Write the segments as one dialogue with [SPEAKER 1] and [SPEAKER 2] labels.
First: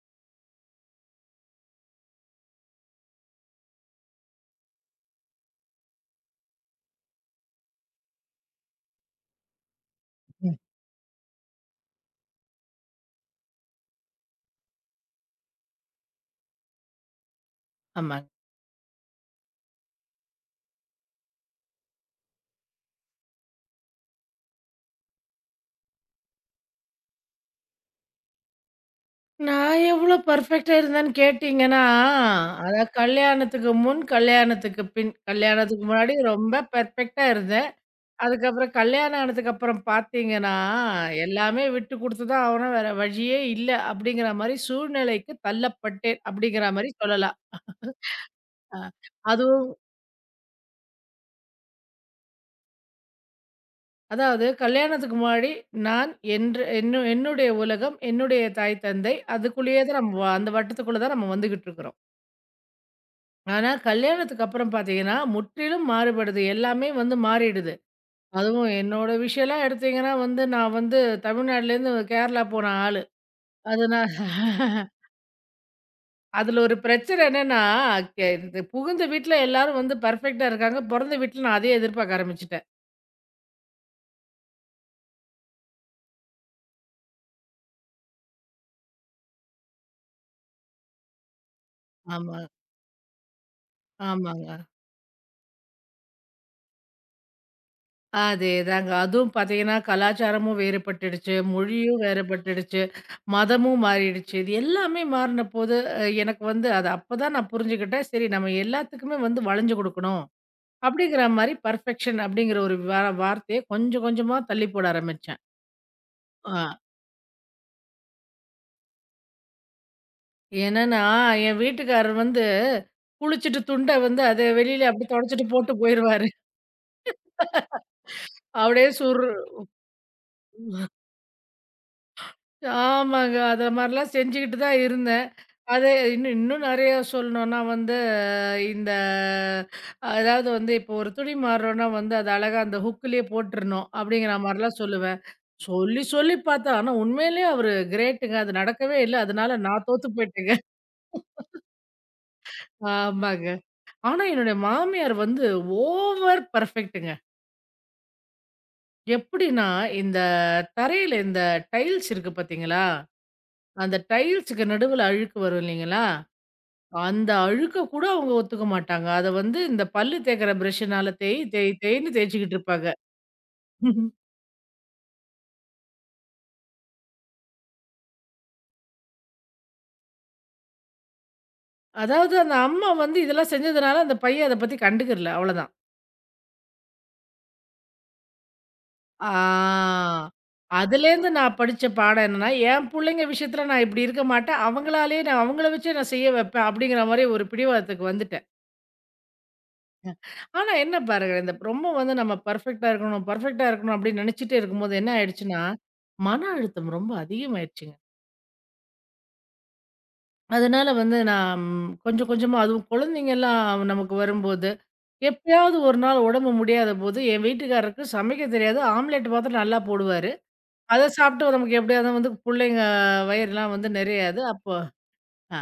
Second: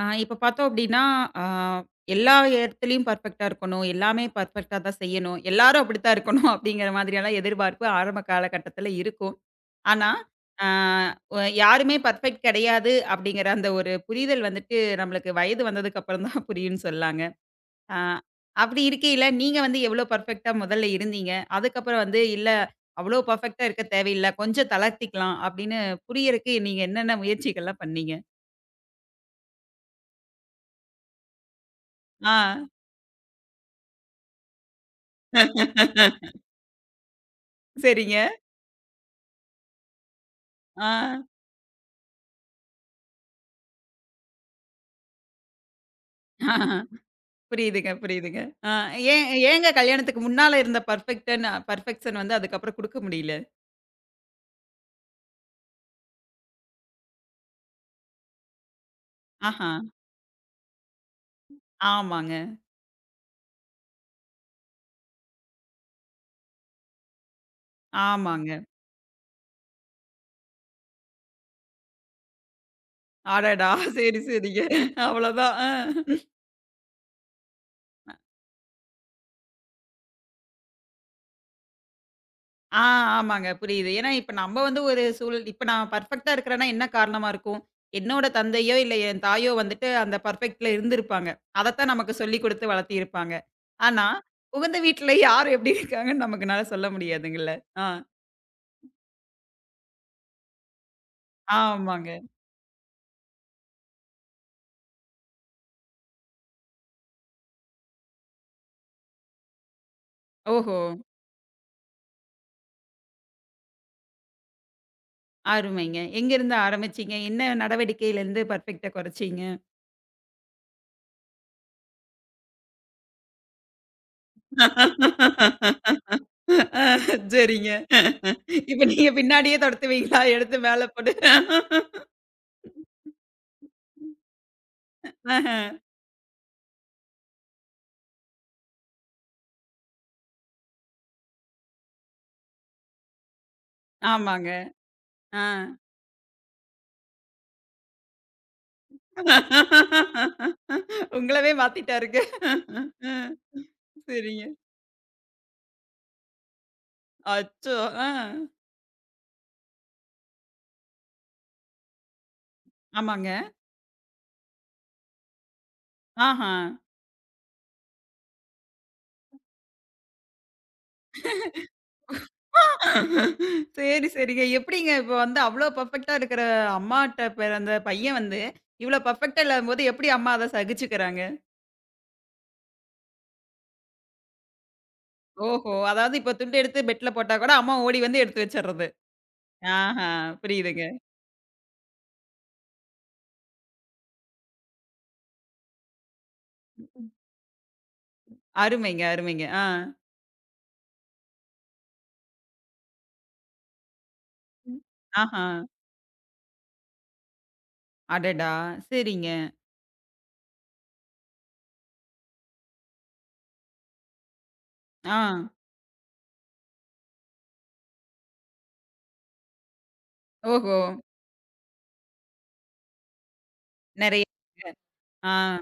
[SPEAKER 1] இப்ப பார்த்தோம் அப்டின்னா, ஆ எல்லா இடத்துலயும் பெர்ஃபெக்ட்டா இருக்கணும். எல்லாமே பெர்ஃபெக்ட்டா தான் செய்யணும். எல்லாரும் அப்படித்தான் இருக்கணும் அப்படிங்கிற மாதிரியெல்லாம் எதிர்பார்ப்பு ஆரம்ப காலகட்டத்தில இருக்கும். ஆனா,
[SPEAKER 2] ம்.
[SPEAKER 1] ஆ ஒ யாருமே பெர்ஃபெக்ட் கிடையாது அப்படிங்கிற அந்த ஒரு புரிதல் வந்துட்டு நம்மளுக்கு வயது வந்ததுக்கு அப்புறம் தான் புரியும்ன்னு சொல்லலாங்க. ஆ
[SPEAKER 2] ஆமாங்க.
[SPEAKER 1] அப்படி இருக்கையில நீங்க வந்து எவ்வளோ பெர்ஃபெக்ட்டா முதல்ல இருந்தீங்க? அதுக்கப்புறம் வந்து இல்ல அவ்வளோ பெர்ஃபெக்ட்டா இருக்க தேவையில்ல. கொஞ்சம் தளர்த்திக்கலாம் அப்படின்னு புரியறக்கு நீங்க என்னென்ன முயற்சிகள்லாம் பண்ணீங்க?
[SPEAKER 2] நான் எவ்ளோ பெர்ஃபெக்ட்டா இருந்தேன்னு கேட்டீங்கன்னா,
[SPEAKER 1] ஆ.
[SPEAKER 2] அதான் கல்யாணத்துக்கு முன், கல்யாணத்துக்கு பின். கல்யாணத்துக்கு முன்னாடி ரொம்ப பெர்ஃபெக்ட்டா இருந்தேன்.
[SPEAKER 1] சரிங்க.
[SPEAKER 2] அதுக்கப்புறம் கல்யாணம் ஆனதுக்கு அப்புறம் பார்த்தீங்கன்னா,
[SPEAKER 1] ஆ.
[SPEAKER 2] எல்லாமே விட்டு குடுத்து தான் ஆவணும். வேற வழியே இல்ல. அப்படிங்கிற மாரி சூழ்நிலைக்கு தள்ளப்பட்டேன். அப்படிங்கிற மாரி சொல்லலாம்.
[SPEAKER 1] புரியுதுங்க, புரியுதுங்க. ஆ
[SPEAKER 2] அ
[SPEAKER 1] ஏங்க
[SPEAKER 2] அதுவும்
[SPEAKER 1] கல்யாணத்துக்கு முன்னால இருந்த பெர்ஃபெக்ட்ன்னு பெர்ஃபெக்ஷன் வந்து அதுக்கப்புறம் குடுக்க முடியல?
[SPEAKER 2] அதாவது கல்யாணத்துக்கு முன்னாடி நான் என்று என்னு என்னுடைய உலகம், என்னுடைய தாய், தந்தை
[SPEAKER 1] ஆஹா.
[SPEAKER 2] அதுக்குள்ளேயே தான் நம்ம அந்த வட்டத்துக்குள்ள தான் நம்ம வந்துகிட்டுருக்கிறோம்.
[SPEAKER 1] ஆமாங்க,
[SPEAKER 2] ஆனா, கல்யாணத்துக்கு அப்புறம் பார்த்தீங்கன்னா, முற்றிலும் மாறுபடுது. எல்லாமே வந்து மாறிடுது.
[SPEAKER 1] ஆமாங்க.
[SPEAKER 2] அதுவும் என்னோட விஷயம்லாம் எடுத்தீங்கன்னா வந்து, நான் வந்து தமிழ்நாடுலேருந்து கேரளா போன ஆளு.
[SPEAKER 1] அடடா!
[SPEAKER 2] அதனால
[SPEAKER 1] சரி, சரிங்க. அவ்வளோதான்.
[SPEAKER 2] அதில ஒரு பிரச்சனை என்னன்னா, இது புகுந்த வீட்ல எல்லாரும் வந்து பெர்ஃபெக்ட்டா இருக்காங்க. பொறந்த வீட்ல நான் அதையே எதிர்பார்க்க ஆரம்பிச்சுட்டேன்.
[SPEAKER 1] ஆ ஆமாங்க புரியுது. ஏன்னா இப்ப நம்ம வந்து ஒரு சூழல் இப்ப நான் பெர்ஃபெக்ட்டா இருக்கிறேன்னா என்ன காரணமா இருக்கும்? என்னோட தந்தையோ, இல்ல என் தாயோ வந்துட்டு அந்த பெர்ஃபெக்ட்ல இருந்திருப்பாங்க. அதத்தான் நமக்கு
[SPEAKER 2] ஆமா.
[SPEAKER 1] சொல்லிக் குடுத்து வளர்த்தியிருப்பாங்க. ஆனா,
[SPEAKER 2] ஆமாங்க.
[SPEAKER 1] புகுந்த வீட்ல யார் எப்படி இருக்காங்கன்னு நமக்குனால சொல்ல முடியாதுங்கல்ல. ஆ.
[SPEAKER 2] அதேதாங்க. அதுவும் பார்த்தீங்கன்னா, கலாச்சாரமும் வேறுபட்டுடுச்சு, மொழியும்
[SPEAKER 1] ஆமாங்க.
[SPEAKER 2] வேறுபட்டுடுச்சு, மதமும் மாறிடுச்சு. இது எல்லாமே மாறினபோது, எனக்கு வந்து அது அப்பதான் நான் புரிஞ்சுக்கிட்டேன். சரி நம்ம எல்லாத்துக்குமே வந்து வளைஞ்சு குடுக்கணும்.
[SPEAKER 1] ஓஹோ!
[SPEAKER 2] அப்படிங்கிற மாரி பெர்ஃபெக்ஷன் அப்படிங்கிற ஒரு வார்த்தைய கொஞ்சம் கொஞ்சமா தள்ளி போட ஆரம்பிச்சேன்.
[SPEAKER 1] அருமைங்க. எங்கேருந்து
[SPEAKER 2] ஆ
[SPEAKER 1] ஆரம்பிச்சீங்க? என்ன நடவடிக்கையிலருந்து பர்ஃபெக்ட்டா கொறச்சீங்க?
[SPEAKER 2] என்னன்னா, என் வீட்டுக்காரர் வந்து குளிச்சுட்டு துண்ட வந்து அத வெளியில அப்படியே தொடச்சுட்டு போட்டு போயிருவாரு.
[SPEAKER 1] அ சரிங்க. இப்ப
[SPEAKER 2] அப்படியே
[SPEAKER 1] நீங்க
[SPEAKER 2] சுர்
[SPEAKER 1] பின்னாடியே தொரத்துவீங்களா? எடுத்து மேல போட்டு.
[SPEAKER 2] ஆமாங்க. அத மாரிலாம் செஞ்சுகிட்டு தான் இருந்தேன்.
[SPEAKER 1] ஆஹ.
[SPEAKER 2] அது இன்னும் இன்னும் நெறைய சொல்லணும்னா வந்து, இந்த அதாவது வந்து இப்போ ஒரு துணி மாறுறோம்னா வந்து, அது அழகா அந்த ஹுக்குலயே போட்டுறணும். அப்படிங்கிற
[SPEAKER 1] ஆமாங்க.
[SPEAKER 2] மாரிலாம் சொல்லுவேன்.
[SPEAKER 1] ஆ.
[SPEAKER 2] சொல்லி சொல்லி பார்த்தேன். ஆனா உண்மையிலயே அவரு கிரேட்டுங்க. அது நடக்கவே இல்ல. அதனால நான் தோத்து போயிட்டேங்க.
[SPEAKER 1] உங்களவே மாத்திட்டாருங்க. அ
[SPEAKER 2] ஆமாங்க. ஆனா
[SPEAKER 1] சரிங்க.
[SPEAKER 2] என்னுடைய மாமியார் வந்து ஓவர் பெர்ஃபெக்ட்டுங்க.
[SPEAKER 1] அச்சோ! ஆ.
[SPEAKER 2] எப்படின்னா, இந்த தரையில இந்த டைல்ஸ் இருக்கு பார்த்தீங்களா?
[SPEAKER 1] ஆமாங்க.
[SPEAKER 2] அந்த டைல்ஸ்க்கு நடுவுல அழுக்கு வரும் இல்லைங்களா?
[SPEAKER 1] ஆஹா.
[SPEAKER 2] அந்த அழுக்க கூட அவங்க ஒத்துக்க மாட்டாங்க. அத வந்து இந்த பல்லு தேய்க்கிற பிரஷ்ஷுனால தேய் தேய் தேய்ன்னு தேய்ச்சுக்கிட்டு இருப்பாங்க.
[SPEAKER 1] சரி, சரிங்க. எப்படிங்க இப்ப வந்து அவ்ளோ பெர்ஃபெக்ட்டா இருக்கிற அம்மாட்ட பெற அந்த பையன் வந்து, இவ்ளோ பெர்ஃபெக்ட்டா இல்லாதபோது எப்படி அம்மா அத சகிச்சுக்கிறாங்க?
[SPEAKER 2] அதாவது அந்த அம்மா வந்து இதெல்லாம் செஞ்சதுனால, அந்த பையன் அத பத்தி கண்டுக்கிறல. அவ்வளதான்.
[SPEAKER 1] ஓஹோ! அதாவது இப்ப துண்டு எடுத்து பெட்ல போட்டா கூட அம்மா ஓடி வந்து எடுத்து வச்சர்றது.
[SPEAKER 2] ஆ.
[SPEAKER 1] ஆஹா, புரியுதுங்க.
[SPEAKER 2] அதுலேருந்து நான் படிச்ச பாடம் என்னன்னா, என் புள்ளைங்க விஷயத்துல நான் இப்படி இருக்க மாட்டேன். அவங்கள வச்சே நான் செய்ய வைப்பேன். அப்படிங்கிற மாரி ஒரு பிடிவாதத்துக்கு வந்துட்டேன்.
[SPEAKER 1] அருமைங்க, அருமைங்க. ஆ.
[SPEAKER 2] ஆனா என்ன பாருங்க, இந்த ரொம்ப வந்து நம்ம பெர்ஃபெக்ட்டா இருக்கணும், பெர்ஃபெக்ட்டா இருக்கணும் அப்படின்னு நெனச்சுட்டே
[SPEAKER 1] ம்.
[SPEAKER 2] இருக்கும்போது என்ன
[SPEAKER 1] ஆஹா.
[SPEAKER 2] ஆயிடுச்சுன்னா, மன அழுத்தம் ரொம்ப அதிகமாயிருச்சுங்க.
[SPEAKER 1] அடடா! சரிங்க.
[SPEAKER 2] அதனால வந்து நான் கொஞ்சம் கொஞ்சமா அதுவும் குழந்தைங்கலாம் நமக்கு வரும்போது,
[SPEAKER 1] ஆ.
[SPEAKER 2] எப்பயாவது ஒரு நாள் உடம்பு முடியாத போது, என் வீட்டுக்காரருக்கு சமைக்க தெரியாது. ஆம்லெட் மாத்திரம் நல்லா போடுவாரு.
[SPEAKER 1] ஓஹோ!
[SPEAKER 2] அத சாப்பிட்டு நமக்கு எப்படியாவது வந்து புள்ளைங்க வயிறுலாம் வந்து
[SPEAKER 1] நெறைய
[SPEAKER 2] நிறையாது.
[SPEAKER 1] ஆ.
[SPEAKER 2] அ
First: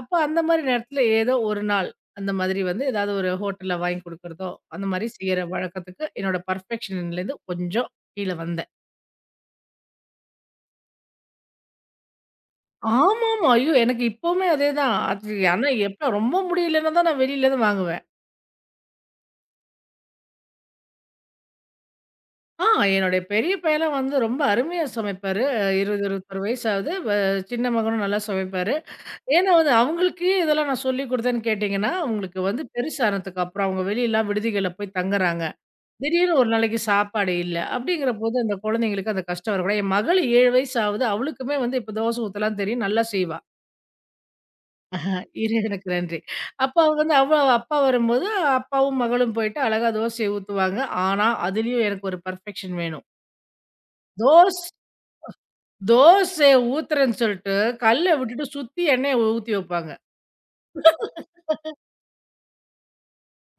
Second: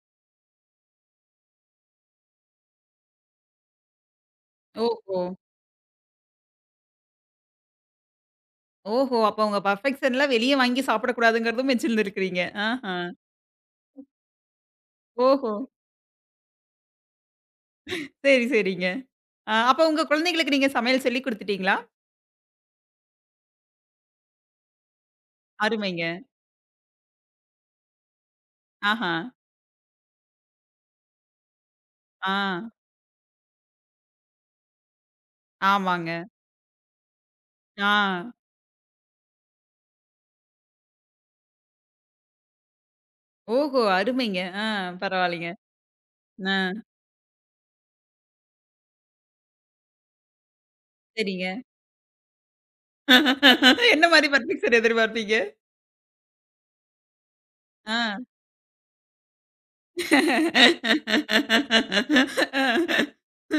[SPEAKER 2] அப்போ அந்த மாரி நேரத்தில ஏதோ ஒரு நாள் அந்த மாதிரி வந்து ஏதாவது ஒரு ஹோட்டல்ல வாங்கி குடுக்குறதோ, அந்த மாரி
[SPEAKER 1] ஓஹோ!
[SPEAKER 2] செய்ற வழக்கத்துக்கு என்னோட பெர்ஃபெக்ஷன்லேருந்து கொஞ்சம் கீழ வந்தேன்.
[SPEAKER 1] ஓஹோ! அப்ப உங்க பெர்ஃபெக்ஷன்லாம் வெளிய வாங்கி சாப்பிடக்கூடாதுங்கிறதும் வச்சிருந்திருக்கிறீங்க. ஆஹா.
[SPEAKER 2] ஆமாமா. ஐயோ! எனக்கு இப்பவுமே அதேதான். அது
[SPEAKER 1] ஓஹோ!
[SPEAKER 2] ஆனா எப்ப ரொம்ப முடியலன்னா தான் நான் வெளியில தான் வாங்குவேன்.
[SPEAKER 1] சரி, சரிங்க. ஆ, அப்ப உங்க குழந்தைகளுக்கு நீங்க சமையல் சொல்லிக் குடுத்துட்டீங்களா?
[SPEAKER 2] ஆ என்னுடைய பெரிய பையன்லாம் வந்து ரொம்ப அருமையா சமைப்பாரு. 20,
[SPEAKER 1] அருமைங்க.
[SPEAKER 2] 21 வயசு ஆகுது. சின்ன மகனும் நல்லா சமைப்பாரு.
[SPEAKER 1] ஆஹா.
[SPEAKER 2] ஏன்னா வந்து அவங்களுக்கு இதெல்லாம் நான் சொல்லிக் குடுத்தேன்னு கேட்டீங்கன்னா,
[SPEAKER 1] ஆ.
[SPEAKER 2] அவங்களுக்கு வந்து பெருசானதுக்கு அப்புறம் அவங்க வெளியலாம் விடுதிகள்ல போய் தங்குறாங்க.
[SPEAKER 1] ஆமாங்க.
[SPEAKER 2] திடீர்னு ஒரு நாளைக்கு சாப்பாடு இல்ல.
[SPEAKER 1] ஆ.
[SPEAKER 2] அப்படிங்கிறபோது அந்த குழந்தைங்களுக்கு அந்த கஷ்டம் வரக்கூடாது. என் மகள் 7 வயசு ஆகுது. அவளுக்குமே வந்து இப்போ தோசை ஊத்தலாம் தெரியும். நல்லா செய்வா.
[SPEAKER 1] ஓஹோ! அருமைங்க. பரவாயில்லைங்க.
[SPEAKER 2] இறைவனுக்கு நன்றி. அப்போ
[SPEAKER 1] ஆ.
[SPEAKER 2] அவ வந்து அவ அப்பா வரும்போது அப்பாவும் மகளும் போயிட்டு அழகா தோசைய ஊத்துவாங்க. ஆனா,
[SPEAKER 1] சரிங்க.
[SPEAKER 2] அதிலயும் எனக்கு ஒரு பெர்ஃபெக்ஷன் வேணும்.
[SPEAKER 1] என்ன மாரி
[SPEAKER 2] தோச
[SPEAKER 1] பர்ஃபெக்ஷன் எதிர்பார்ப்பீங்க?
[SPEAKER 2] தோசைய ஊத்துறேன்னு சொல்ட்டு, கல்ல
[SPEAKER 1] ஆ.
[SPEAKER 2] விட்டுட்டு சுத்தி எண்ணெய ஊத்தி வைப்பாங்க.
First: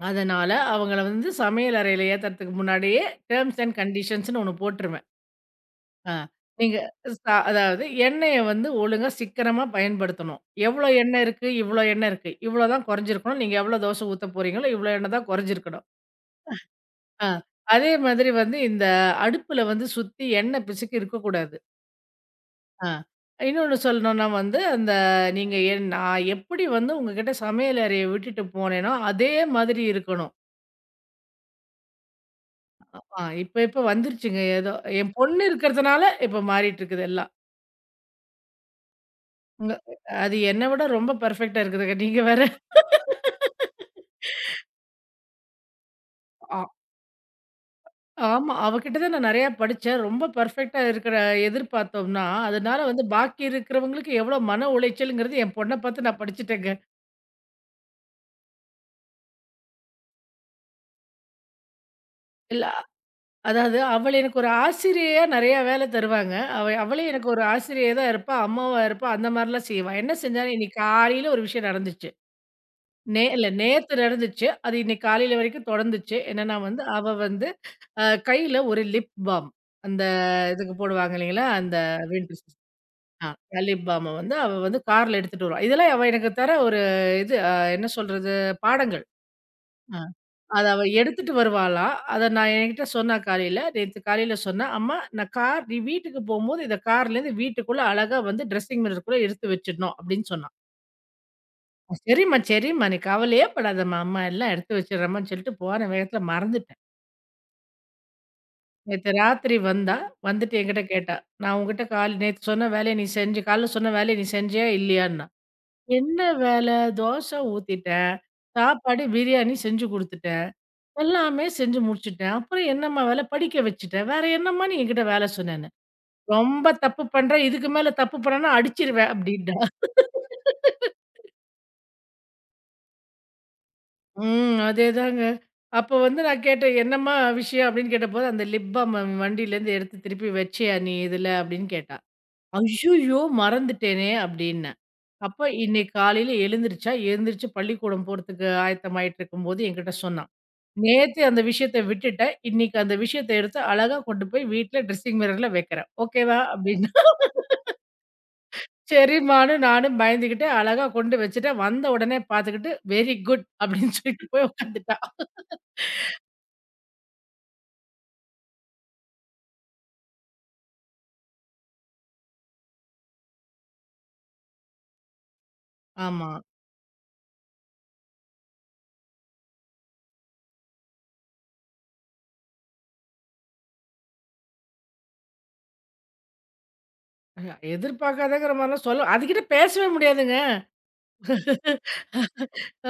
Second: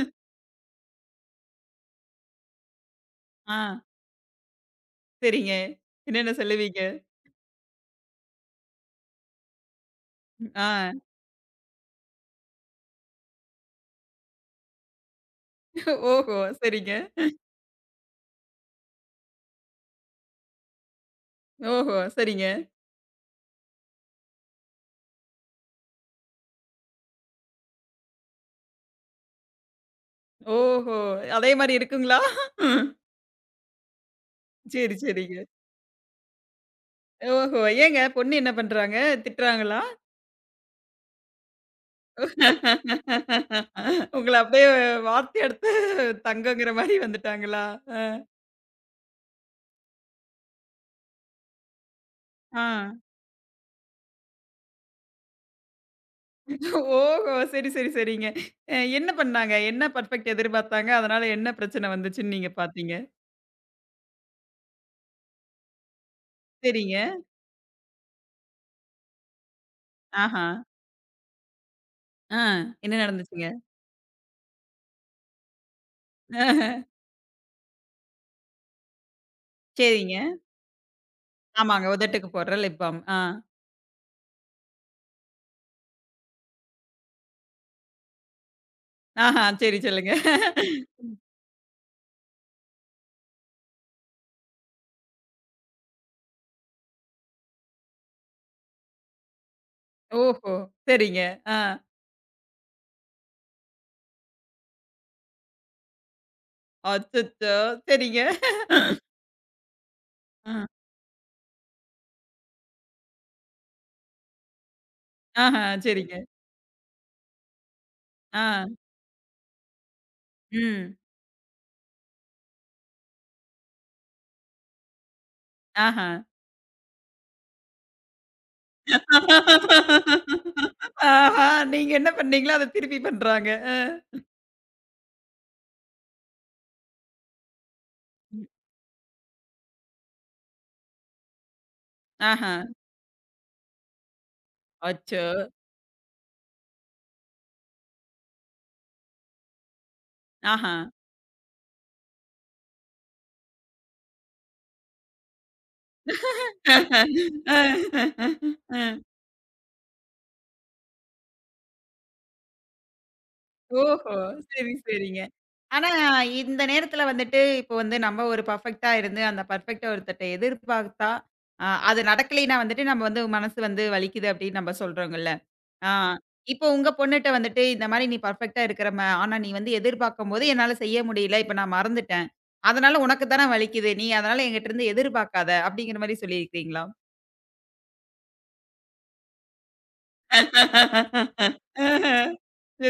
[SPEAKER 2] அதனால அவங்கள வந்து சமையல் அறையில ஏத்துறதுக்கு முன்னாடியே
[SPEAKER 1] ஆ.
[SPEAKER 2] டெர்ம்ஸ் அண்ட் கண்டிஷன்ஸ்ன்னு ஒண்ணு போட்டுருவேன்.
[SPEAKER 1] சரிங்க.
[SPEAKER 2] ஆ
[SPEAKER 1] என்னென்ன
[SPEAKER 2] நீங்க
[SPEAKER 1] சொல்லுவீங்க?
[SPEAKER 2] ச அதாவது எண்ணெய வந்து ஒழுங்கா சிக்கனமா பயன்படுத்தணும்.
[SPEAKER 1] ஆ.
[SPEAKER 2] எவ்வளோ எண்ணெய் இருக்கு, இவ்வளோ எண்ணெய் இருக்கு. இவ்வளோ தான் குறைஞ்சிருக்கணும். நீங்க எவ்வளோ தோசை ஊத்த போறீங்களோ, இவ்வளோ எண்ணெய் தான் குறைஞ்சிருக்கணும்.
[SPEAKER 1] ஓஹோ! சரிங்க.
[SPEAKER 2] ஆ அதே மாதிரி வந்து இந்த அடுப்புல வந்து சுத்தி எண்ணெய் பிசுக்கு இருக்கக்கூடாது.
[SPEAKER 1] ஓஹோ! சரிங்க.
[SPEAKER 2] ஆ. இன்னொன்னு சொல்லணும்னா வந்து, அந்த நீங்க என் நான் எப்படி வந்து உங்ககிட்ட சமையல் அறைய விட்டுட்டு போனேனோ, அதே மாதிரி இருக்கணும்.
[SPEAKER 1] ஓஹோ! அதே மாரி இருக்குங்களா?
[SPEAKER 2] இப்ப இப்ப வந்துருச்சுங்க ஏதோ.
[SPEAKER 1] சரி,
[SPEAKER 2] என்
[SPEAKER 1] சரிங்க.
[SPEAKER 2] பொண்ணு இருக்கிறதுனால இப்ப மாறிட்டு இருக்குது எல்லாம்.
[SPEAKER 1] ஓஹோ! ஏங்க பொண்ணு என்ன பண்றாங்க?
[SPEAKER 2] ங்க
[SPEAKER 1] திட்டுறாங்களா?
[SPEAKER 2] அது என்ன விட ரொம்ப பெர்ஃபெக்ட்டா இருக்குதுங்க. நீங்க வேற.
[SPEAKER 1] உங்கள அப்படியே வாத்தி எடுத்து
[SPEAKER 2] ஆ
[SPEAKER 1] தங்கங்கிற மாரி வந்துட்டாங்களா? அ.
[SPEAKER 2] ஆமா. அவகிட்ட தான் நான் நெறையா படிச்சேன். ரொம்ப பெர்ஃபெக்ட்டா இருக்கிற எதிர்பார்த்தோம்னா,
[SPEAKER 1] ஆ.
[SPEAKER 2] அதனால வந்து பாக்கி இருக்கிறவங்களுக்கு எவ்வளோ மன உளைச்சல்ங்கிறது என் பொண்ண பார்த்து நான் படிச்சுட்டேங்க.
[SPEAKER 1] ஓஹோ! சரி, சரி, சரிங்க. என்ன பண்ணாங்க? என்ன பெர்ஃபெக்ட் எதிர்பார்த்தாங்க? அதனால என்ன பிரச்சனை வந்துச்சுன்னு நீங்க
[SPEAKER 2] இல்ல
[SPEAKER 1] பார்த்தீங்க?
[SPEAKER 2] அதாவது, அவள் எனக்கு ஒரு ஆசிரியையா நெறையா வேலை தருவாங்க.
[SPEAKER 1] சரிங்க.
[SPEAKER 2] அவளே எனக்கு ஒரு ஆசிரியை தான் இருப்பா. அம்மாவா இருப்பா. அந்த மாரிலாம் செய்வா. என்ன
[SPEAKER 1] ஆஹா.
[SPEAKER 2] செஞ்சாலும் இன்னைக்கு காலையில ஒரு விஷயம் நடந்துச்சு.
[SPEAKER 1] ஆ. என்ன நடந்துச்சுங்க?
[SPEAKER 2] இல்ல நேத்து நடந்துச்சு. அது இன்னைக்கு காலையில வரைக்கும் தொடர்ந்துச்சு. என்னன்னா வந்து, அவ வந்து கையில ஒரு லிப் பாம். அந்த
[SPEAKER 1] சரிங்க.
[SPEAKER 2] இதுக்கு போடுவாங்க இல்லைங்களா? அந்த
[SPEAKER 1] ஆமாங்க. உதட்டுக்கு
[SPEAKER 2] வின்டர் சீசன்.
[SPEAKER 1] போடுற லிப் பாம். ஆ.
[SPEAKER 2] ஆ லிப் பாம வந்து அவ வந்து கார்ல எடுத்துட்டு வருவா. இதெல்லாம் அவ எனக்கு தர ஒரு இது அ என்ன சொல்றது? பாடங்கள்.
[SPEAKER 1] ஆஹா. சரி சொல்லுங்க.
[SPEAKER 2] அத அவ எடுத்துட்டு வருவாளாம். அத நான் என்கிட்ட சொன்னா காலையில. நேத்து காலையில சொன்னா, "அம்மா நான் கார் நீ வீட்டுக்கு போம்போது இத கார்லேருந்து வீட்டுக்குள்ள அழகா வந்து ட்ரெஸ்ஸிங் மிரருக்குள்ள எடுத்து வச்சிடணும்." அப்படின்னு சொன்னா.
[SPEAKER 1] ஓஹோ! சரிங்க. ஆ.
[SPEAKER 2] "சரிம்மா, சரிம்மா. நீ கவலையே படாதம்மா. அம்மா எல்லாம் எடுத்து வச்சிடுறேம்மான்னு" சொல்லிட்டு போன வேகத்துல மறந்துட்டேன்.
[SPEAKER 1] அச்சச்சோ! சரிங்க.
[SPEAKER 2] நேத்து ராத்திரி வந்தா, வந்துட்டு
[SPEAKER 1] ஆ.
[SPEAKER 2] என்கிட்ட கேட்டா, "நான் உன்கிட்ட கால் நேத்து சொன்ன வேலைய நீ செஞ்சு காலைல சொன்ன வேலைய நீ செஞ்சியா இல்லையான்னா?"
[SPEAKER 1] ஆஹா. சரிங்க.
[SPEAKER 2] "என்ன வேல? தோசை ஊத்திட்டேன்.
[SPEAKER 1] ஆ.
[SPEAKER 2] சாப்பாடு, பிரியாணி செஞ்சு குடுத்துட்டேன்."
[SPEAKER 1] ம்.
[SPEAKER 2] எல்லாமே செஞ்சு முடிச்சுட்டேன். அப்புறம் என்னம்மா வேல? படிக்க வச்சுட்டேன். வேற என்னம்மா நீ என்கிட்ட வேல சொன்னேன்னு.
[SPEAKER 1] ஆஹா.
[SPEAKER 2] "ரொம்ப தப்பு பண்ற. இதுக்கு மேல தப்பு பண்ணேன்னா அடிச்சிருவேன்" அப்படின்ட்டா.
[SPEAKER 1] ஆஹா! நீங்க என்ன பண்ணீங்களோ, அத திருப்பி பண்றாங்க. அ.
[SPEAKER 2] ம். அதேதாங்க. அப்போ வந்து நான் கேட்டேன், "என்னம்மா விஷயம்?" அப்படின்னு கேட்டபோது, "அந்த
[SPEAKER 1] ம்.
[SPEAKER 2] லிப் பாம் வண்டியிலேருந்து எடுத்து திருப்பி வச்சியா நீ இதுல?" அப்படின்னு கேட்டா.
[SPEAKER 1] ஆஹா.
[SPEAKER 2] "ஐய்யய்யோ! மறந்துட்டேனே!" அப்படின்னேன்.
[SPEAKER 1] அச்சோ!
[SPEAKER 2] அப்ப இன்னைக்கு காலையில எழுந்திருச்சா, எழுந்திருச்சு பள்ளிக்கூடம் போறதுக்கு ஆயத்தமாயிட்டு இருக்கும்போது என்கிட்ட சொன்னா.
[SPEAKER 1] ஆஹா.
[SPEAKER 2] நேத்து அந்த விஷயத்த விட்டுட்டேன். இன்னைக்கு அந்த விஷயத்த எடுத்து அழகா கொண்டு போய் வீட்ல ட்ரெஸ்ஸிங் மிரர்ல வைக்கிறேன். ஓகேவா? அப்டின்னா.
[SPEAKER 1] அ. அ.
[SPEAKER 2] சரிம்மான்னு நானும் பயந்துகிட்டு அழகா கொண்டு வச்சுட்டேன். வந்த உடனே பார்த்துக்கிட்டு வெரி குட் அப்டின்னு
[SPEAKER 1] ஓஹோ!
[SPEAKER 2] சொல்லிட்டு போய்
[SPEAKER 1] சரி,
[SPEAKER 2] உட்காந்துட்டா.
[SPEAKER 1] சரிங்க. ஆனா, இந்த நேரத்துல வந்துட்டு, இப்போ வந்து நம்ம ஒரு பெர்ஃபெக்ட்டா இருந்து, அந்த பெர்ஃபெக்ட்ட ஒருத்தர்ட்ட எதிர்பார்த்தா, அது நடக்கலைன்னா வந்துட்டு, நம்ம வந்து மனசு வந்து வலிக்குது அப்படின்னு நம்ம சொல்றோங்கல்ல. ஆ.
[SPEAKER 2] ஆமா.
[SPEAKER 1] இப்போ உங்க பொண்ணுட்ட வந்துட்டு, இந்த மாரி நீ பெர்ஃபெக்ட்டா இருக்கிறம்மா. ஆனா நீ வந்து எதிர்பார்க்கும்போது என்னால செய்ய முடியல. இப்ப நான் மறந்துட்டேன். அதனால உனக்கு தான வலிக்குது. நீ அதனால என்கிட்ட இருந்து எதிர்பார்க்காத. அப்படிங்கிற மாரி சொல்லியிருக்கிறீங்களா?
[SPEAKER 2] எதிர்பார்க்காதங்கிற மாரிலாம் சொல்ல அதுகிட்ட பேசவே முடியாதுங்க.
[SPEAKER 1] ஆஹா.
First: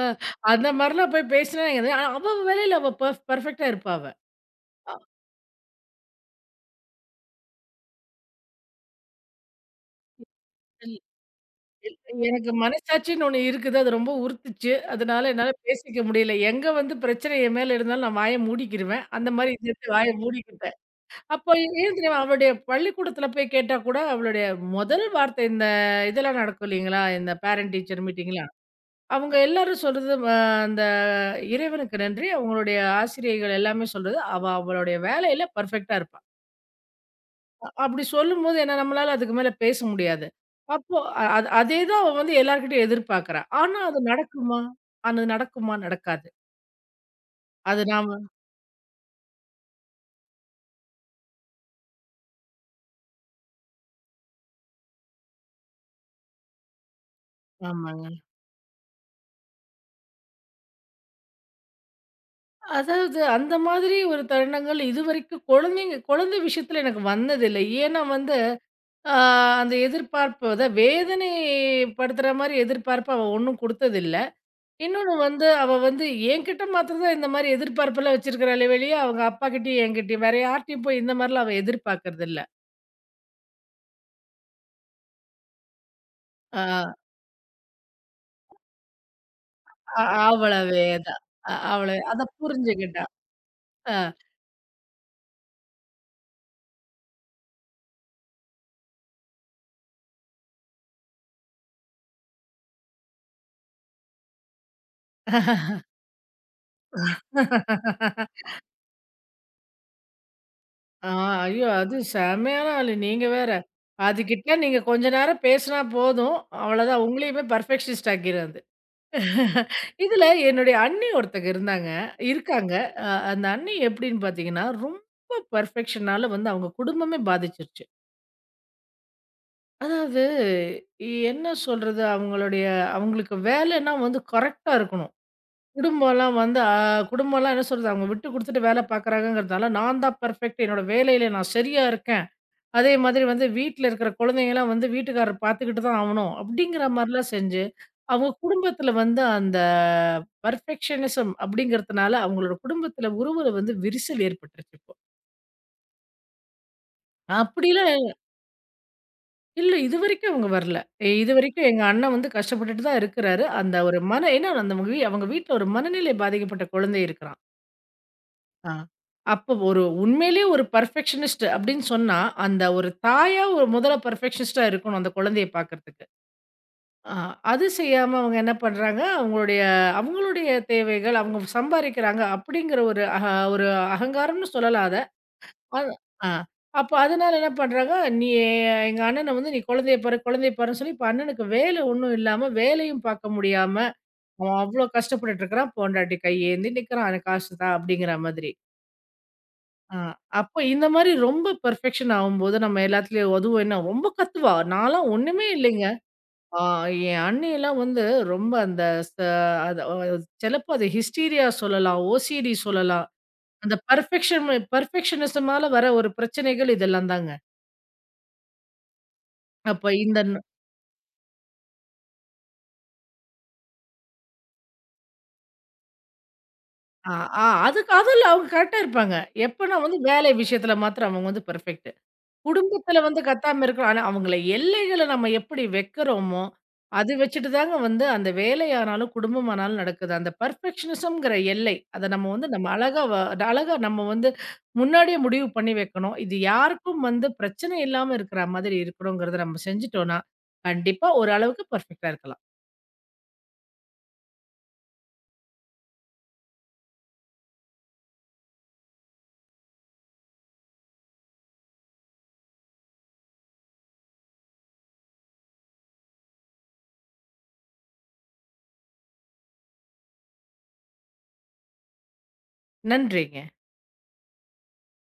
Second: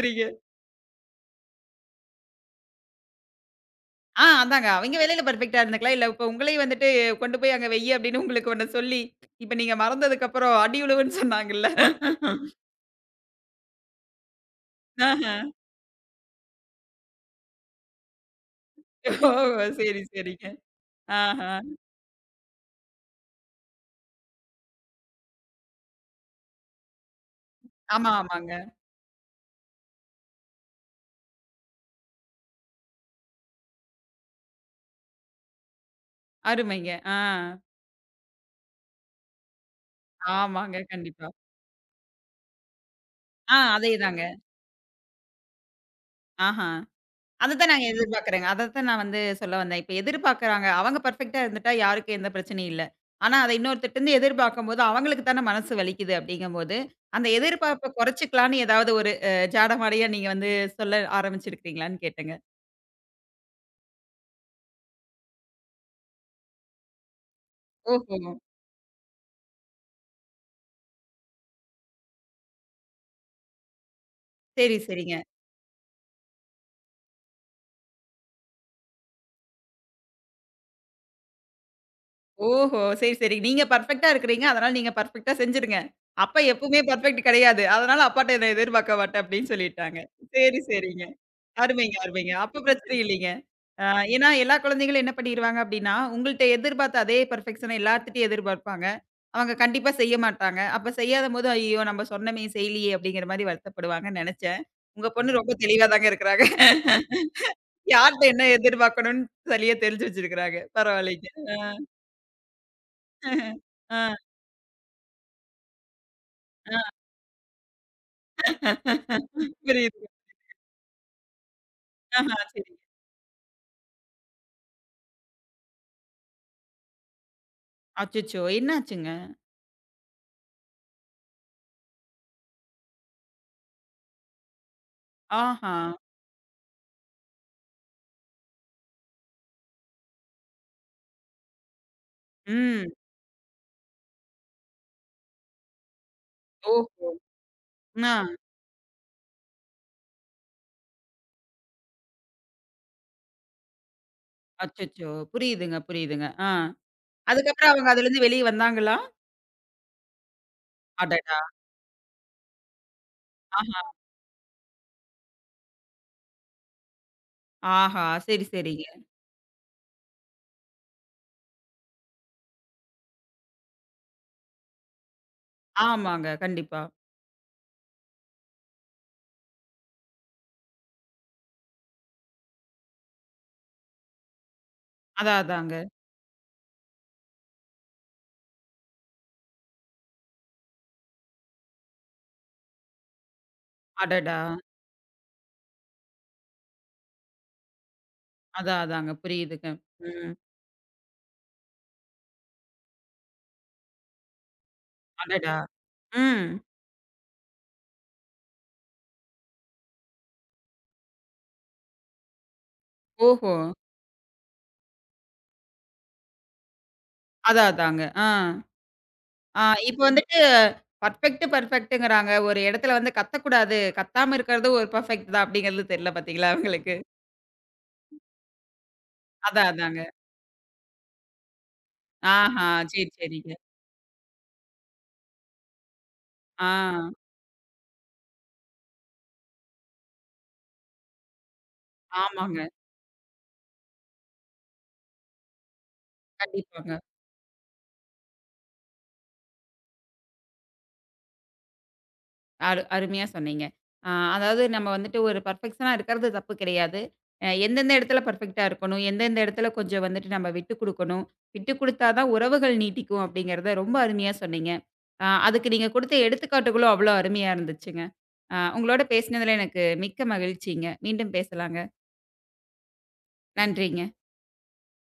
[SPEAKER 2] அ அந்த மாரிலாம் போய் பேசினா, அவ அவ வேலையில அவ பெர்ஃபெக்ட்டா இருப்பா அவ.
[SPEAKER 1] ஆ அதாங்க. அவைங்க வேலையில பெர்ஃபெக்ட்டா இருந்துக்கலாம். இல்ல இப்ப உங்களையும் வந்துட்டு கொண்டு போய் அங்க வையி அப்படின்னு உங்களுக்கு ஒண்ணு சொல்லி, இப்ப நீங்க மறந்ததுக்கு அப்புறம் அடி
[SPEAKER 2] அ
[SPEAKER 1] உழுவுன்னு சொன்னாங்கல்ல.
[SPEAKER 2] எனக்கு மனசாட்சின்னு ஒண்ணு இருக்குது. அது ரொம்ப உறுத்துச்சு. அதனால
[SPEAKER 1] ஆஹா.
[SPEAKER 2] என்னால பேசிக்க முடியல. எங்க வந்து பிரச்சனை என் மேல இருந்தாலும் நான் வாய மூடிக்கிருவேன்.
[SPEAKER 1] ஓ!
[SPEAKER 2] அந்த மாரி இதுக்கு
[SPEAKER 1] சரி,
[SPEAKER 2] வாய
[SPEAKER 1] சரிங்க.
[SPEAKER 2] மூடிக்கிட்டேன்.
[SPEAKER 1] ஆஹா.
[SPEAKER 2] அப்போ ஏன் தெரியுமா? அவளுடைய பள்ளிக்கூடத்துல போய் கேட்டா கூட அவளுடைய முதல் வார்த்தை இந்த இதெல்லாம் நடக்கும் இல்லைங்களா? இந்த பேரண்ட் டீச்சர்
[SPEAKER 1] ஆமா, ஆமாங்க.
[SPEAKER 2] மீட்டிங்லாம். அவங்க எல்லாரும் சொல்றது அ அந்த இறைவனுக்கு நன்றி. அவங்களுடைய ஆசிரியைகள் எல்லாமே சொல்றது, அவளுடைய வேலையில பெர்ஃபெக்ட்டா இருப்பா.
[SPEAKER 1] அருமைங்க. ஆ.
[SPEAKER 2] அப்படி சொல்லும்போது ஏன்னா, நம்மளால அதுக்கு மேல பேச முடியாது.
[SPEAKER 1] ஆமாங்க.
[SPEAKER 2] அப்போ அ
[SPEAKER 1] கண்டிப்பா.
[SPEAKER 2] அது அதே தான் அவ வந்து எல்லார்கிட்டயும் எதிர்பார்க்கிறா.
[SPEAKER 1] ஆ
[SPEAKER 2] ஆனா அது
[SPEAKER 1] அதேதாங்க.
[SPEAKER 2] நடக்குமா? அது நடக்குமா? நடக்காது.
[SPEAKER 1] ஆஹா. அதத்தான்
[SPEAKER 2] அது
[SPEAKER 1] நாங்க
[SPEAKER 2] நாம
[SPEAKER 1] எதிர்பார்க்கிறேங்க. அதத்தான் நான் வந்து சொல்ல வந்தேன். இப்ப எதிர்பார்க்கிறாங்க. அவங்க பெர்ஃபெக்ட்டா இருந்துட்டா யாருக்கும் எந்த பிரச்சனையும் இல்ல. ஆனா, அத இன்னொருத்தர்ட்டருந்து எதிர்பார்க்கும்போது, அவங்களுக்கு தான மனசு வலிக்குது அப்படிங்கும்போது, அந்த எதிர்பார்ப்ப
[SPEAKER 2] ஆமாங்க.
[SPEAKER 1] குறைச்சுக்கலான்னு ஏதாவது ஒரு ஜாடமாடையா நீங்க வந்து சொல்ல ஆரம்பிச்சிருக்கிறீங்களான்னு கேட்டேங்க.
[SPEAKER 2] அதாவது அந்த மாதிரி ஒரு தருணங்கள் இதுவரைக்கும் குழந்தை விஷயத்துல எனக்கு வந்ததில்ல. ஏன்னா
[SPEAKER 1] ஓஹோ!
[SPEAKER 2] வந்து, ஆ அந்த எதிர்பார்ப்பு அத வேதனை படுத்துற மாரி எதிர்பார்ப்பு அவ ஒண்ணும் குடுத்ததில்ல.
[SPEAKER 1] சரி,
[SPEAKER 2] இன்னொன்னு
[SPEAKER 1] சரிங்க.
[SPEAKER 2] வந்து அவ வந்து என்கிட்ட மாத்திரம் தான் இந்த மாரி எதிர்பார்ப்புலாம் வச்சிருக்கிறாளே வெளிய, அவங்க அப்பாகிட்டயும், என்கிட்டயும் வேற யார்ட்டயும் போய் இந்த மாரிலாம் அவ எதிர்பார்க்கறதில்ல.
[SPEAKER 1] ஓஹோ! சரி, சரி. நீங்க பெர்ஃபெக்ட்டா இருக்கிறீங்க. அதனால நீங்க பெர்ஃபெக்ட்டா செஞ்சுருங்க. அப்பா
[SPEAKER 2] ஆ.
[SPEAKER 1] எப்பவுமே பெர்ஃபெக்ட் கிடையாது. அதனால அப்பாட்ட இத எதிர்பார்க்க மாட்டேன் அப்படின்னு சொல்லிட்டாங்க.
[SPEAKER 2] அ
[SPEAKER 1] சரி, சரிங்க.
[SPEAKER 2] அவ்வளவேதான்.
[SPEAKER 1] அருமைங்க,
[SPEAKER 2] அவ்வளவே அத
[SPEAKER 1] அருமைங்க. அப்ப பிரச்சனை
[SPEAKER 2] புரிஞ்சுக்கிட்டான்.
[SPEAKER 1] இல்லைங்க. அ
[SPEAKER 2] அ.
[SPEAKER 1] ஏன்னா எல்லா குழந்தைகளும் என்ன பண்ணிருவாங்க அப்டின்னா, உங்கள்ட்ட எதிர்பார்த்த அதே பெர்ஃபெக்ஷன எல்லார்த்துட்டயும் எதிர்பார்ப்பாங்க. அவங்க கண்டிப்பா செய்ய மாட்டாங்க. அப்ப செய்யாதம்போது, "ஐயய்யோ! நம்ம சொன்னமே செய்யலியே!" அப்படிங்கிற மாரி வருத்தப்படுவாங்கன்னு நெனச்சேன். உங்க பொண்ணு ரொம்ப தெளிவா தாங்க இருக்குறாங்க. யார்ட்ட என்ன எதிர்பார்க்கணும்னு சரியா தெரிஞ்சு வச்சிருக்கிறாங்க.
[SPEAKER 2] ஆ,
[SPEAKER 1] பரவாயில்லைங்க.
[SPEAKER 2] ஐயோ! அது செமையான ஆளு. நீங்க வேற.
[SPEAKER 1] அ, அ,
[SPEAKER 2] அதுகிட்ட நீங்க கொஞ்ச நேரம் பேசினா போதும்.
[SPEAKER 1] அ.
[SPEAKER 2] அவ்வளோதான் உங்களையுமே பெர்ஃபெக்ஷனிஸ்ட் ஆக்கிரும் அது.
[SPEAKER 1] புரியுது.
[SPEAKER 2] இதுல என்னுடைய அண்ணி ஒருத்தங்க இருந்தாங்க.
[SPEAKER 1] ஆஹா,
[SPEAKER 2] இருக்காங்க.
[SPEAKER 1] சரிங்க.
[SPEAKER 2] அந்த அண்ணி எப்படின்னு பார்த்தீங்கன்னா, ரொம்ப பெர்ஃபெக்ஷனால வந்து அவங்க குடும்பமே பாதிச்சிருச்சு.
[SPEAKER 1] அச்சச்சோ! என்னாச்சுங்க?
[SPEAKER 2] அதாவது என்ன சொல்றது? அவங்களுக்கு வேலைன்னா வந்து கரெக்ட்டா இருக்கணும்.
[SPEAKER 1] ஆஹா!
[SPEAKER 2] குடும்பம்லாம் வந்து அ குடும்பம்லாம் என்ன சொல்றது, அவங்க விட்டு குடுத்துட்டு வேல பார்க்குறாங்கங்கிறதுனால, நான் தான் பெர்ஃபெக்ட். என்னோட வேலையில நான் சரியா இருக்கேன்.
[SPEAKER 1] ம்.
[SPEAKER 2] அதே மாதிரி வந்து வீட்ல இருக்கிற குழந்தைங்கலாம் வந்து வீட்டுக்காரர் பார்த்துக்கிட்டு தான் ஆவணும். அப்படிங்கிற
[SPEAKER 1] ஓஹோ!
[SPEAKER 2] மாரிலாம் செஞ்சு,
[SPEAKER 1] ஆ.
[SPEAKER 2] அவங்க குடும்பத்தில வந்து அந்த பெர்ஃபெக்ஷனிசம் அப்படிங்கிறதுனால, அவங்களோட குடும்பத்தில உறவுல வந்து விரிசல் ஏற்பட்டுருச்சு இப்போ.
[SPEAKER 1] அச்சச்சோ! புரியுதுங்க, புரியுதுங்க. ஆ. அதுக்கப்புறம் அவங்க
[SPEAKER 2] அப்படிலாம்
[SPEAKER 1] அதுலருந்து வெளிய வந்தாங்களா?
[SPEAKER 2] இல்ல இதுவரைக்கும் அவங்க வரல.
[SPEAKER 1] அடடா!
[SPEAKER 2] இதுவரைக்கும் எங்க அண்ணன் வந்து கஷ்டப்பட்டுட்டு தான் இருக்கிறாரு.
[SPEAKER 1] ஆஹா.
[SPEAKER 2] அந்த ஒரு மன ஏன்னா அந்த அவங்க வீட்ல ஒரு மனநிலை பாதிக்கப்பட்ட குழந்தை இருக்கிறான்.
[SPEAKER 1] ஆஹா. சரி,
[SPEAKER 2] ஆ.
[SPEAKER 1] சரிங்க.
[SPEAKER 2] அப்போ ஒரு உண்மையிலேயே ஒரு பெர்ஃபெக்ஷனிஸ்ட் அப்படின்னு சொன்னா, அந்த ஒரு தாயா ஒரு முதல்ல பெர்ஃபெக்ஷனிஸ்ட்டா இருக்கணும் அந்த குழந்தைய பார்க்கறதுக்கு.
[SPEAKER 1] ஆமாங்க. கண்டிப்பா.
[SPEAKER 2] ஆ அது செய்யாம அவங்க என்ன பண்றாங்க, அவங்களுடைய அவங்களுடைய தேவைகள், அவங்க சம்பாரிக்கிறாங்க அப்படிங்கிற ஒரு ஒரு அகங்காரம்னு சொல்லலாம் அத.
[SPEAKER 1] அதான், அதாங்க.
[SPEAKER 2] அது ஆ அப்ப அதனால என்ன பண்றாங்க, "நீ எங்க அண்ணன வந்து நீ குழந்தைய பாரு, குழந்தைய பாருன்னு" சொல்லி இப்ப அண்ணனுக்கு வேலை ஒண்ணும் இல்லாம, வேலையும் பார்க்க முடியாம,
[SPEAKER 1] அடடா!
[SPEAKER 2] அவன் அவ்ளோ கஷ்டப்பட்டுட்டு இருக்கிறான். பொண்டாட்டி கையேந்தி நிக்கிறான். "எனக்கு காசு தா" அப்படிங்கிற மாதிரி.
[SPEAKER 1] அதான், அதாங்க. புரியுதுங்க.
[SPEAKER 2] ஆ,
[SPEAKER 1] ம்.
[SPEAKER 2] அப்போ இந்த மாரி ரொம்ப பெர்ஃபெக்ஷன் ஆவும்போது, நம்ம எல்லாத்துலயும் அதுவும் என்ன ரொம்ப கத்துவா. நான்லாம் ஒண்ணுமே
[SPEAKER 1] அடடா!
[SPEAKER 2] இல்லைங்க.
[SPEAKER 1] ம்.
[SPEAKER 2] ஆ என் அண்ணியெல்லாம் வந்து ரொம்ப அந்த ச அது அ சிலப்போ அது ஹிஸ்டீரியா சொல்லலாம், ஓசிடி சொல்லலாம்.
[SPEAKER 1] ஓஹோ!
[SPEAKER 2] அந்த பெர்ஃபெக்ஷனிசமால வர ஒரு பிரச்சனைகள் இதெல்லாம் தாங்க.
[SPEAKER 1] அதான், அதாங்க. ஆ. ஆ
[SPEAKER 2] அப்ப
[SPEAKER 1] இப்ப
[SPEAKER 2] இந்த
[SPEAKER 1] வந்துட்டு
[SPEAKER 2] ந
[SPEAKER 1] பெர்ஃபெக்ட், பெர்ஃபெக்ட்ங்கிறாங்க. ஒரு இடத்துல வந்து கத்தக்கூடாது. கத்தாம இருக்கிறது ஒரு பெர்ஃபெக்ட் தான் அப்படிங்கிறது தெரியல பாத்தீங்களா அவங்களுக்கு.
[SPEAKER 2] ஆ ஆ அதுக்கு அதுல அவங்க கரெக்ட்டா இருப்பாங்க.
[SPEAKER 1] அதான்,
[SPEAKER 2] எப்பன்னா வந்து
[SPEAKER 1] அதாங்க.
[SPEAKER 2] வேலை விஷயத்துல மாத்திரம் அவங்க வந்து பெர்ஃபெக்ட்.
[SPEAKER 1] ஆஹா.
[SPEAKER 2] குடும்பத்துல
[SPEAKER 1] சரி,
[SPEAKER 2] வந்து
[SPEAKER 1] சரிங்க.
[SPEAKER 2] கத்தாம இருக்கணும். ஆனா, அவங்கள எல்லைகள நம்ம எப்படி வைக்கிறோமோ,
[SPEAKER 1] ஆ.
[SPEAKER 2] அது வச்சுட்டு தாங்க வந்து அந்த வேலையானாலும், குடும்பமானாலும் நடக்குது. அந்த பெர்ஃபெக்ஷனிசம்ங்கிற எல்லை. அத நம்ம வந்து
[SPEAKER 1] ஆமாங்க.
[SPEAKER 2] நம்ம அழகா அழகா நம்ம வந்து முன்னாடியே முடிவு பண்ணி வைக்கணும். இது
[SPEAKER 1] கண்டிப்பாங்க.
[SPEAKER 2] யாருக்கும் வந்து பிரச்சனை இல்லாம இருக்கிற மாதிரி இருக்கணுங்கிறத நம்ம செஞ்சுட்டோம்னா, கண்டிப்பா ஓரளவுக்கு பெர்ஃபெக்ட்டா இருக்கலாம்.
[SPEAKER 1] அருமையா சொன்னீங்க. அ அதாவது நம்ம வந்துட்டு ஒரு பெர்ஃபெக்ஷனா இருக்கிறது தப்பு கிடையாது. எந்தெந்த இடத்துல பெர்ஃபெக்ட்டா இருக்கணும், எந்தெந்த இடத்துல கொஞ்சம் வந்துட்டு நம்ம விட்டு குடுக்கணும். விட்டு குடுத்தா தான் உறவுகள் நீட்டிக்கும் அப்படிங்கிறத ரொம்ப அருமையா சொன்னீங்க. அதுக்கு நீங்க குடுத்த எடுத்துக்காட்டுகளும் அவ்வளோ அருமையா இருந்துச்சுங்க. உங்களோட பேசினதுல எனக்கு மிக்க மகிழ்ச்சிங்க. மீண்டும் பேசலாங்க.
[SPEAKER 2] நன்றிங்க.
[SPEAKER 1] நன்றிங்க.